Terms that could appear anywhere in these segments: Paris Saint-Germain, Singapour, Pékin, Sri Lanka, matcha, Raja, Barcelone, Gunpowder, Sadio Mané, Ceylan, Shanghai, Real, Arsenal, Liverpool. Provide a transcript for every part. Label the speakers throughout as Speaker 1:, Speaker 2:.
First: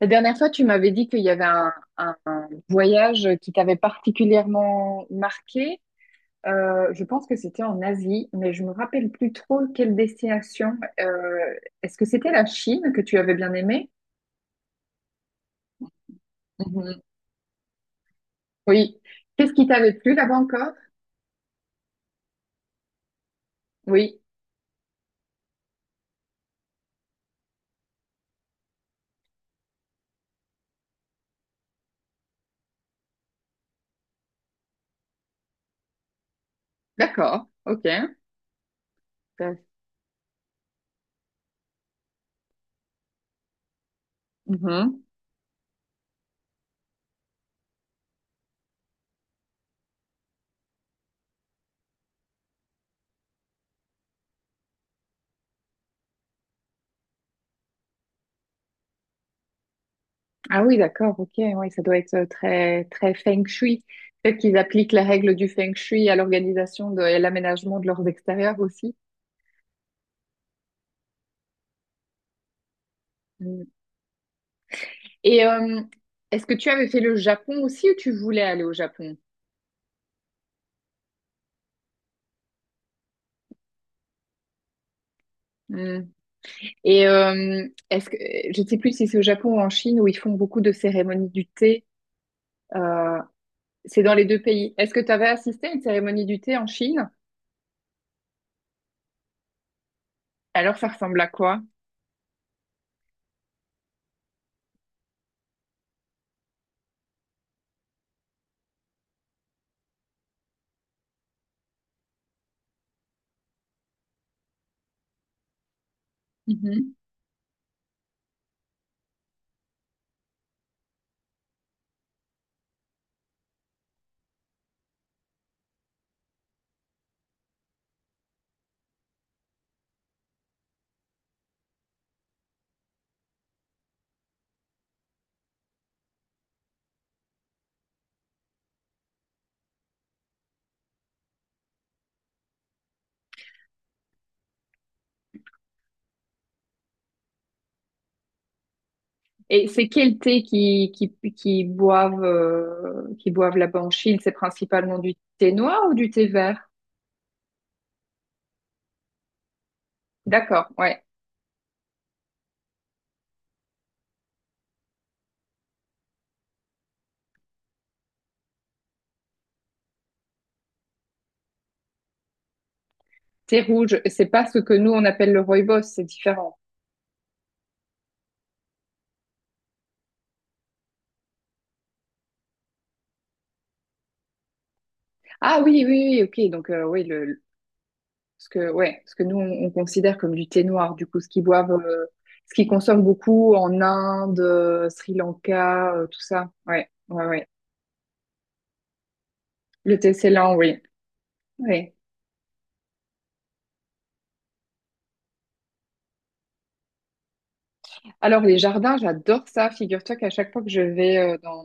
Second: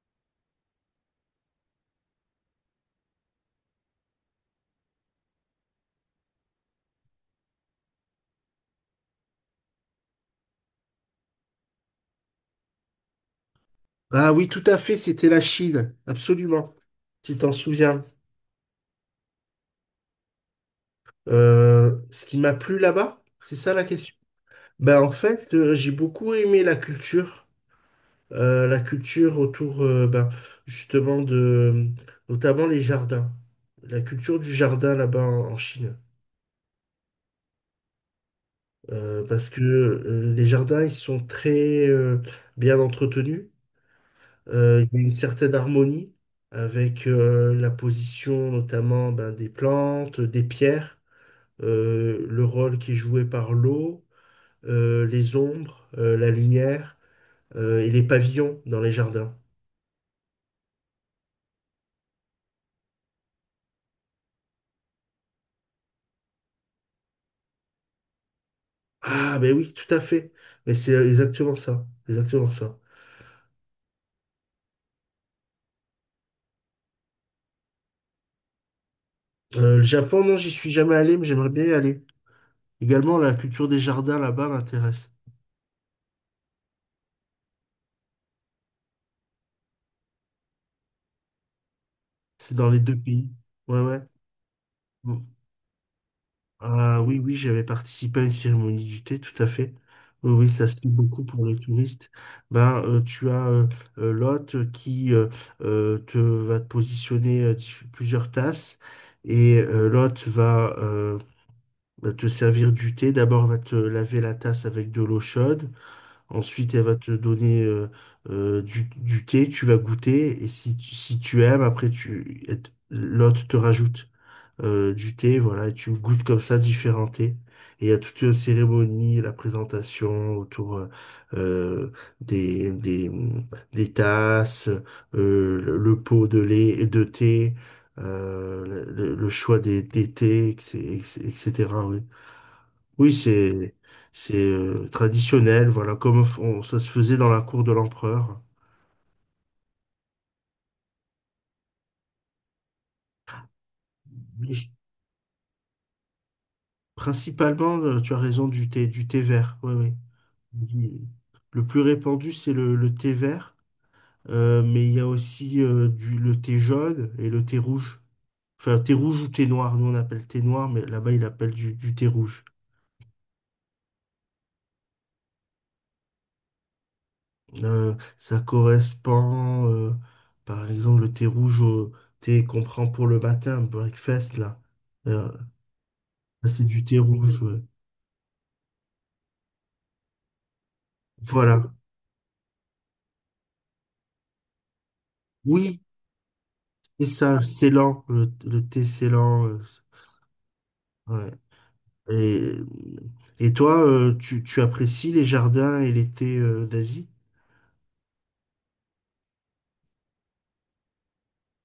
Speaker 1: La dernière fois, tu m'avais dit qu'il y avait un voyage qui t'avait particulièrement marqué. Je pense que c'était en Asie, mais je me rappelle plus trop quelle destination. Euh, Est-ce que c'était la Chine que tu avais bien aimé?
Speaker 2: Ah oui, tout à fait, c'était la Chine, absolument.
Speaker 1: Mhm.
Speaker 2: Tu t'en souviens.
Speaker 1: Oui. Qu'est-ce qui t'avait plu là-bas encore?
Speaker 2: Ce qui m'a plu là-bas, c'est ça la question.
Speaker 1: Oui.
Speaker 2: Ben, en fait, j'ai beaucoup aimé la culture autour, ben, justement, de, notamment les jardins. La culture du jardin là-bas en Chine.
Speaker 1: D'accord. Ok.
Speaker 2: Parce
Speaker 1: Ça-
Speaker 2: que les jardins, ils sont très bien entretenus. Il y a
Speaker 1: Mhm.
Speaker 2: une certaine harmonie avec la position notamment ben, des plantes, des pierres. Le rôle qui est joué par l'eau, les ombres, la lumière et les pavillons dans les jardins.
Speaker 1: Ah oui, d'accord. Ok. Oui, ça doit être très très feng shui. Peut-être qu'ils appliquent les règles du feng shui à l'organisation de- et à l'aménagement de leurs extérieurs aussi.
Speaker 2: Ah, mais oui, tout à fait. Mais c'est exactement ça, exactement ça.
Speaker 1: Et est-ce que tu avais fait le Japon aussi ou tu voulais aller au Japon?
Speaker 2: Le Japon, non, j'y suis jamais allé, mais j'aimerais bien y aller. Également, la culture des jardins là-bas m'intéresse.
Speaker 1: Hmm. Et est-ce que je ne sais plus si c'est au Japon ou en Chine où ils font beaucoup de cérémonies du thé.
Speaker 2: C'est dans les deux
Speaker 1: euh,
Speaker 2: pays. Ouais,
Speaker 1: c'est dans les deux pays. Est-ce que tu avais
Speaker 2: ouais.
Speaker 1: assisté à une cérémonie du thé en
Speaker 2: Ah
Speaker 1: Chine?
Speaker 2: oui, oui, j'avais participé à une cérémonie du thé, tout à fait. Oui, oui, ça
Speaker 1: Alors
Speaker 2: se fait
Speaker 1: ça ressemble
Speaker 2: beaucoup
Speaker 1: à
Speaker 2: pour les
Speaker 1: quoi?
Speaker 2: touristes. Ben, tu as l'hôte qui te va te positionner plusieurs tasses et l'hôte va te servir du thé. D'abord, elle va te laver la tasse avec de l'eau chaude. Ensuite, elle
Speaker 1: Mhm.
Speaker 2: va te donner du thé. Tu vas goûter et si tu aimes, après, l'hôte te rajoute du thé, voilà, et tu goûtes comme ça différents thés. Et il y a toute une cérémonie, la présentation autour euh, des, des, des tasses, le pot de lait de thé, le choix des thés, etc. etc., oui, oui c'est traditionnel, voilà, comme ça se faisait dans la cour de l'empereur.
Speaker 1: Et c'est quel thé qui boivent, qui boivent là-bas en Chine? C'est
Speaker 2: Mais j-
Speaker 1: principalement du thé noir ou du thé vert?
Speaker 2: Principalement, tu as raison, du thé vert. Oui, oui.
Speaker 1: D'accord,
Speaker 2: du-
Speaker 1: ouais.
Speaker 2: Le plus répandu, c'est le thé vert, mais il y a aussi le thé jaune et le thé rouge. Enfin, thé rouge ou thé noir, nous on appelle thé noir, mais là-bas ils appellent du thé rouge.
Speaker 1: Thé rouge, c'est pas ce que nous on appelle le rooibos, c'est différent.
Speaker 2: Ça correspond, par exemple, le thé rouge au thé qu'on prend pour le matin, breakfast, là. Euh,
Speaker 1: Ah oui, oui, oui,
Speaker 2: ça,
Speaker 1: ok.
Speaker 2: c'est
Speaker 1: Donc
Speaker 2: du thé
Speaker 1: oui,
Speaker 2: rouge. Ouais.
Speaker 1: ce que, ouais, ce que nous, on considère comme du thé noir, du coup, ce qu'ils
Speaker 2: Voilà.
Speaker 1: boivent, ce qu'ils consomment beaucoup en Inde, Sri
Speaker 2: Oui,
Speaker 1: Lanka, tout ça. Ouais,
Speaker 2: c'est
Speaker 1: ouais,
Speaker 2: ça, le
Speaker 1: ouais.
Speaker 2: Ceylan, le thé Ceylan. euh,
Speaker 1: Le thé Ceylan, oui.
Speaker 2: ouais.
Speaker 1: Oui.
Speaker 2: Et, et toi, tu apprécies les jardins et l'été d'Asie?
Speaker 1: Alors, les jardins, j'adore ça. Figure-toi qu'à chaque fois que je vais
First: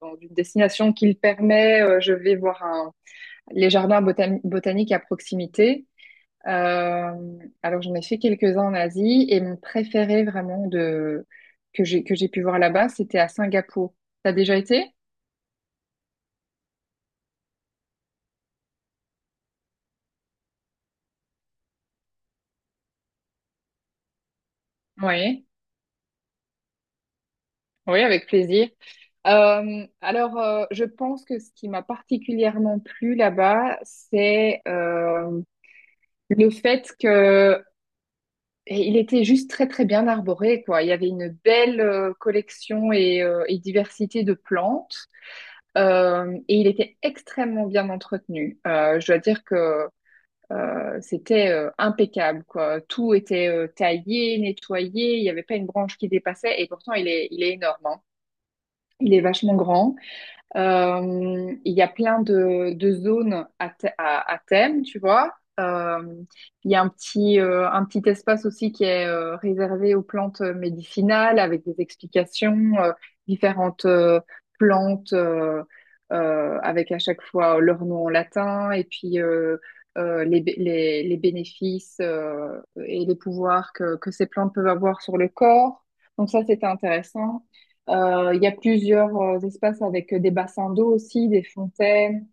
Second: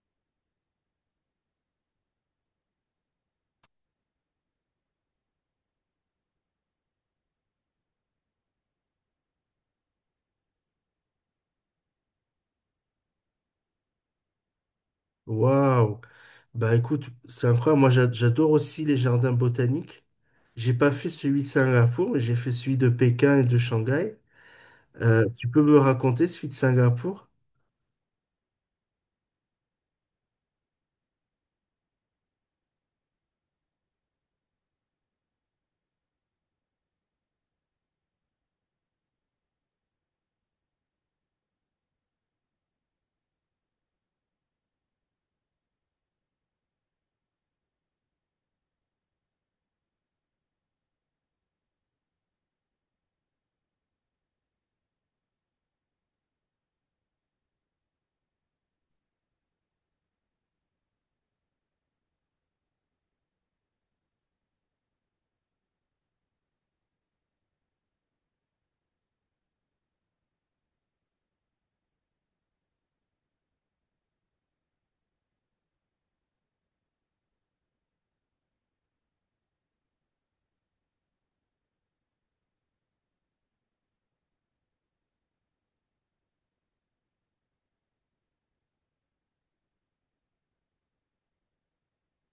Speaker 1: dans une destination qui le permet, je vais voir les jardins botaniques à proximité. Euh, alors, j'en ai fait quelques-uns en Asie et mon préféré vraiment que que j'ai pu voir là-bas, c'était à Singapour. T'as déjà été?
Speaker 2: Waouh! Bah écoute, c'est incroyable. Moi, j'adore aussi les jardins botaniques. J'ai pas fait celui de Singapour, mais j'ai fait celui de Pékin et de Shanghai.
Speaker 1: Oui,
Speaker 2: Tu peux me raconter celui de Singapour?
Speaker 1: oui, avec plaisir. Je pense que ce qui m'a particulièrement plu là-bas, c'est le fait que et il était juste très très bien arboré, quoi. Il y avait une belle collection et diversité de plantes, et il était extrêmement bien entretenu. Je dois dire que c'était impeccable, quoi. Tout était taillé, nettoyé. Il n'y avait pas une branche qui dépassait, et pourtant il est énorme, hein. Il est vachement grand. Il y a plein de zones à thème, tu vois. Euh, il y a un petit espace aussi qui est réservé aux plantes médicinales avec des explications, euh, différentes plantes avec à chaque fois leur nom en latin et puis les, les bénéfices et les pouvoirs que ces plantes peuvent avoir sur le corps. Donc ça, c'était intéressant. Il y a plusieurs espaces avec des bassins d'eau aussi, des fontaines.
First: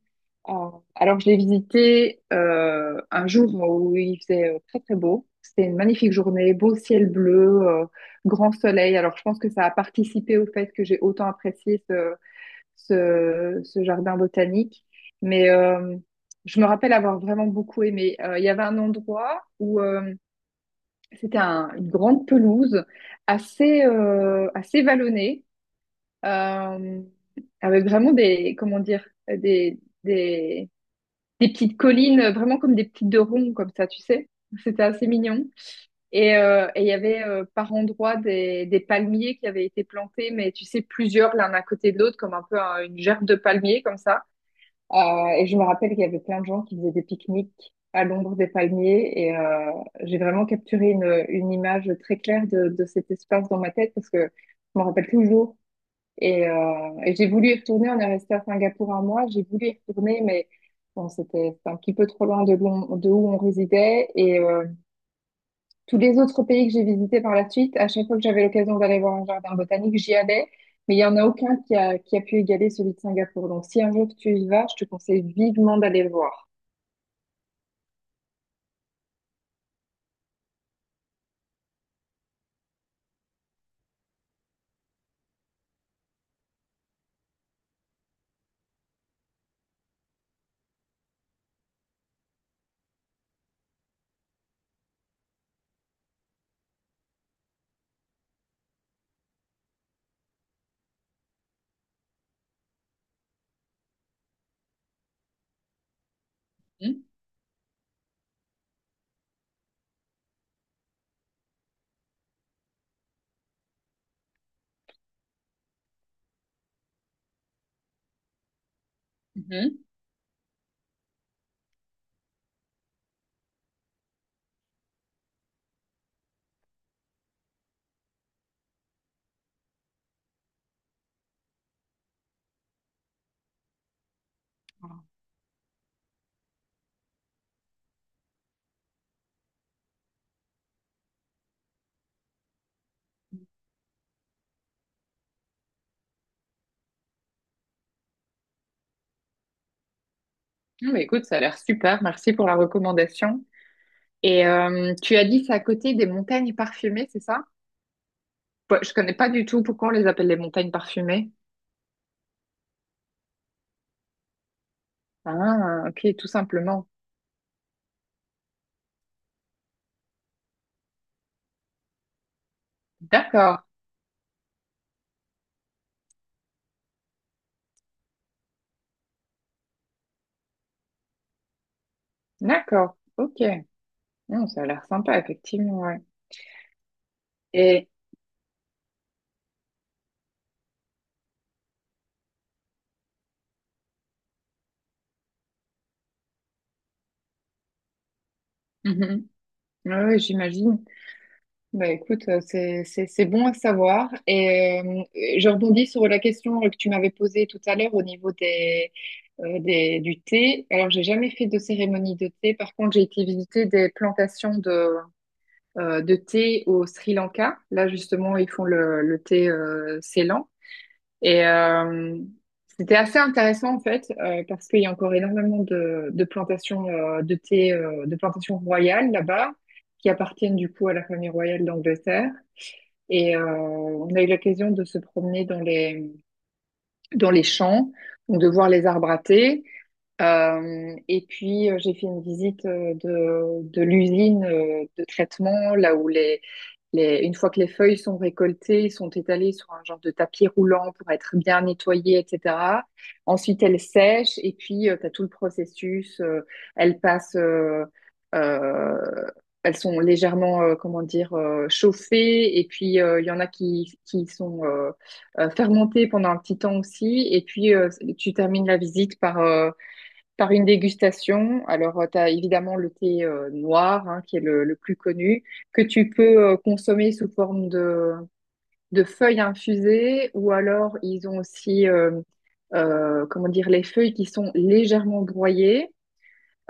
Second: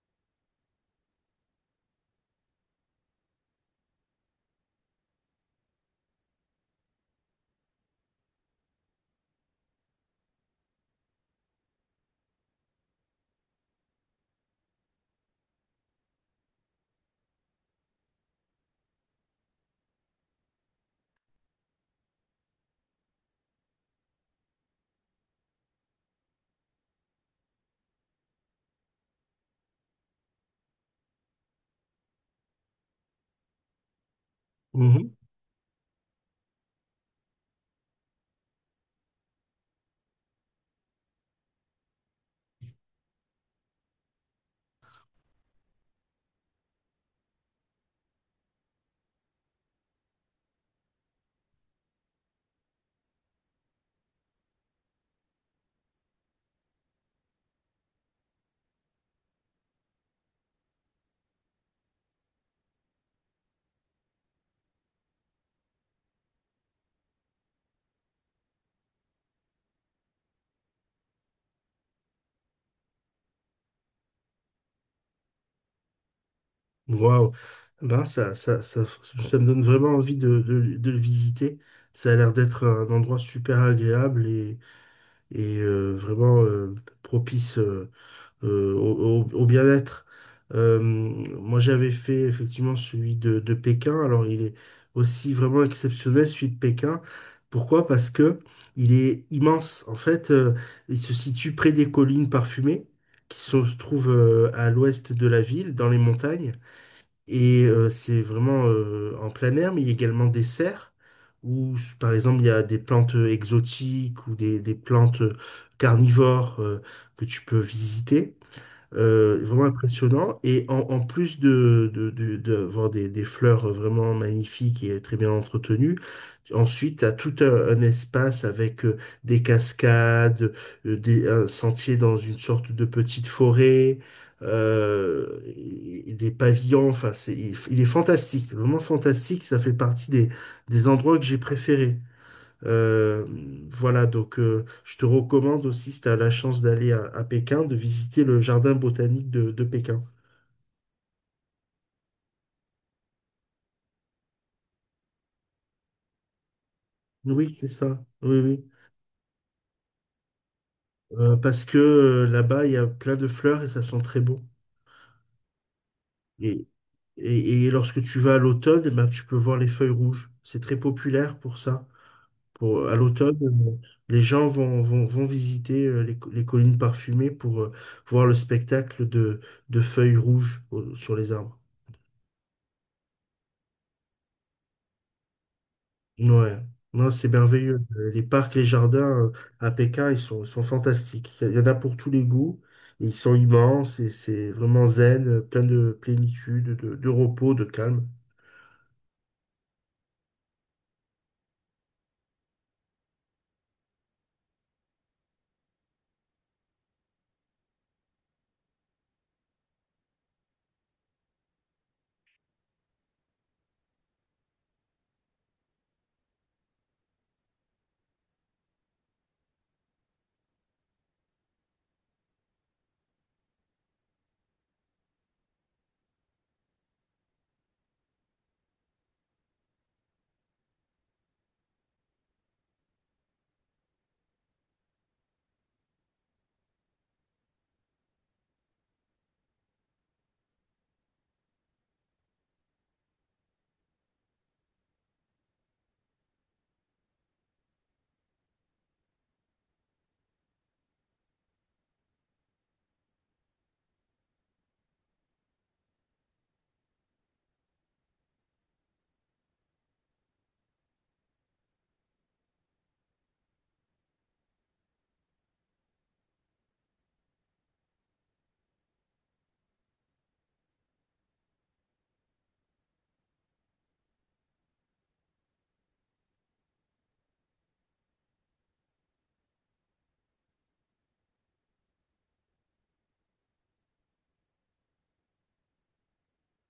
Speaker 1: Euh, alors, je l'ai visité un jour où il faisait très très beau. C'était une magnifique journée, beau ciel bleu, grand soleil. Alors, je pense que ça a participé au fait que j'ai autant apprécié ce jardin botanique. Mais je me rappelle avoir vraiment beaucoup aimé. Il y avait un endroit où c'était une grande pelouse assez, assez vallonnée euh, avec vraiment des, comment dire, des, des petites collines, vraiment comme des petites de ronds, comme ça, tu sais. C'était assez
Speaker 2: Mhm.
Speaker 1: mignon. Et il y avait par endroits des palmiers qui avaient été plantés, mais tu sais, plusieurs l'un à côté de l'autre, comme un peu une gerbe de palmiers, comme ça. Et je me rappelle qu'il y avait plein de gens qui faisaient des pique-niques à l'ombre des palmiers. Et j'ai vraiment capturé une image très claire de cet espace dans ma tête parce que je me rappelle toujours et j'ai voulu y retourner. On est resté à Singapour un mois. J'ai voulu y retourner, mais bon, c'était un petit peu trop loin de de où on résidait. Et tous les autres pays que j'ai visités par la suite, à chaque fois que j'avais l'occasion d'aller voir un jardin botanique, j'y allais. Mais il y en a aucun qui a pu égaler celui de Singapour. Donc, si un jour tu y vas, je te conseille vivement d'aller le voir.
Speaker 2: Waouh! Ben, ça me donne vraiment envie de le visiter. Ça a l'air d'être un endroit super agréable et vraiment propice. Au bien-être. Moi, j'avais fait effectivement celui de Pékin. Alors, il est aussi vraiment exceptionnel, celui de Pékin. Pourquoi? Parce que il est immense. En fait, il se situe près des collines parfumées qui se trouvent à l'ouest de la ville, dans les montagnes.
Speaker 1: Mhm,
Speaker 2: Et c'est vraiment en plein air, mais il y a également des serres où, par exemple, il y a des plantes exotiques ou des plantes carnivores que tu peux visiter. Vraiment
Speaker 1: mhm.
Speaker 2: impressionnant. Et en plus d'avoir des fleurs vraiment magnifiques et très bien entretenues, ensuite, tu as tout un espace avec des cascades, un sentier dans une sorte de petite forêt, et des pavillons. Enfin, il est fantastique, vraiment fantastique. Ça fait partie des endroits que j'ai préférés. Euh, voilà, donc je te recommande aussi, si tu as la chance d'aller à Pékin, de visiter le jardin botanique de Pékin.
Speaker 1: Ah, bah, écoute, ça a l'air super. Merci pour la recommandation. Et tu as dit c'est à côté des montagnes parfumées, c'est ça?
Speaker 2: Oui, c'est ça. Oui, oui.
Speaker 1: Bah, je connais pas du tout pourquoi on les appelle les montagnes parfumées.
Speaker 2: Parce que là-bas, il y a plein de fleurs et ça sent très bon.
Speaker 1: Ah, ok, tout
Speaker 2: Et,
Speaker 1: simplement.
Speaker 2: et lorsque tu vas à l'automne, eh ben, tu peux voir les feuilles rouges. C'est très populaire pour ça. À l'automne,
Speaker 1: D'accord,
Speaker 2: les gens vont visiter les collines parfumées pour voir le spectacle de feuilles rouges sur les arbres.
Speaker 1: d'accord, ok. Non, ça a l'air sympa, effectivement, ouais.
Speaker 2: Ouais, non, c'est merveilleux.
Speaker 1: Et,
Speaker 2: Les parcs, les jardins à Pékin, ils sont fantastiques. Il y en a pour tous les goûts. Ils sont immenses et c'est vraiment zen, plein de plénitude, de repos, de calme.
Speaker 1: mhm, ouais, ouais, j'imagine. Bah écoute, c'est bon à savoir. Et je rebondis sur la question que tu m'avais posée tout à l'heure au niveau des, du thé. Alors, j'ai jamais fait de cérémonie de thé. Par contre, j'ai été visiter des plantations de thé au Sri Lanka. Là, justement, ils font le thé Ceylan. Et c'était assez intéressant en fait, parce qu'il y a encore énormément de plantations de thé, de plantations royales là-bas, qui appartiennent du coup à la famille royale d'Angleterre. Et on a eu l'occasion de se promener dans dans les champs, donc de voir les arbres à thé. Et puis j'ai fait une visite de l'usine de traitement, là où une fois que les feuilles sont récoltées, sont étalées sur un genre de tapis roulant pour être bien nettoyées, etc. Ensuite, elles sèchent et puis tu as tout le processus. Elles passent, euh, elles sont légèrement, comment dire, chauffées et puis il y en a qui sont fermentées pendant un petit temps aussi. Et puis tu termines la visite par une dégustation, alors tu as évidemment le thé noir hein, qui est le plus connu, que tu peux consommer sous forme de feuilles infusées ou alors ils ont aussi comment dire, les feuilles qui sont légèrement broyées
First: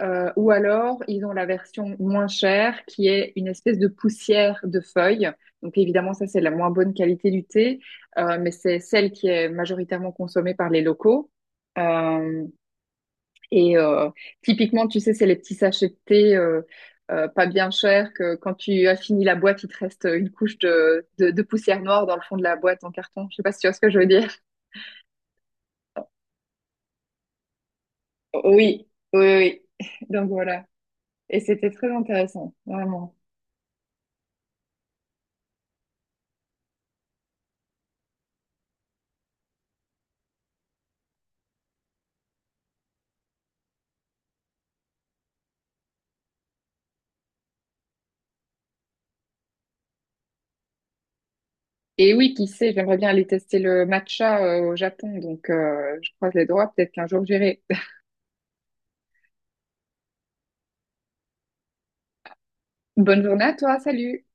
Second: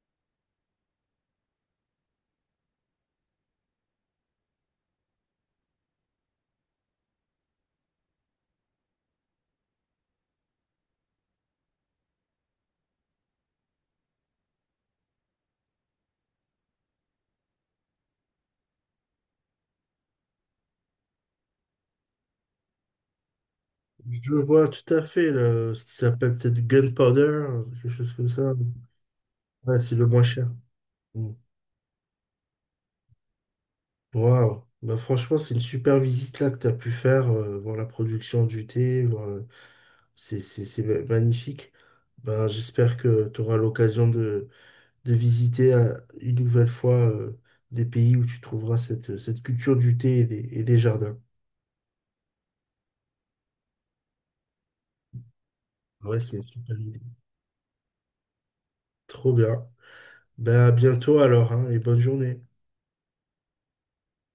Speaker 1: ou alors ils ont la version moins chère qui est une espèce de poussière de feuilles. Donc évidemment ça c'est la moins bonne qualité du thé, mais c'est celle qui est majoritairement consommée par les locaux. Euh, et typiquement, tu sais, c'est les petits sachets de thé pas bien chers que quand tu as fini la boîte, il te reste une couche de poussière noire dans le fond de la boîte en carton. Je sais pas si tu vois ce que je veux dire.
Speaker 2: Je vois tout à fait là, ce qui s'appelle peut-être Gunpowder, quelque chose comme ça.
Speaker 1: Oui, oui, oui.
Speaker 2: Ouais, c'est le moins
Speaker 1: Donc
Speaker 2: cher.
Speaker 1: voilà.
Speaker 2: Mm.
Speaker 1: Et c'était très intéressant, vraiment.
Speaker 2: Waouh. Bah, franchement, c'est une super visite là que tu as pu faire, voir la production du thé, c'est magnifique. Ben, j'espère que tu auras l'occasion de visiter une nouvelle fois des pays où tu trouveras cette culture du thé et des jardins.
Speaker 1: Et oui, qui sait, j'aimerais bien aller tester le matcha au Japon. Donc, je
Speaker 2: Ouais,
Speaker 1: croise
Speaker 2: c'est une
Speaker 1: les doigts,
Speaker 2: super
Speaker 1: peut-être
Speaker 2: idée.
Speaker 1: qu'un jour j'irai.
Speaker 2: Trop bien. Ben, à bientôt alors, hein, et bonne journée.
Speaker 1: Bonne journée à toi, salut!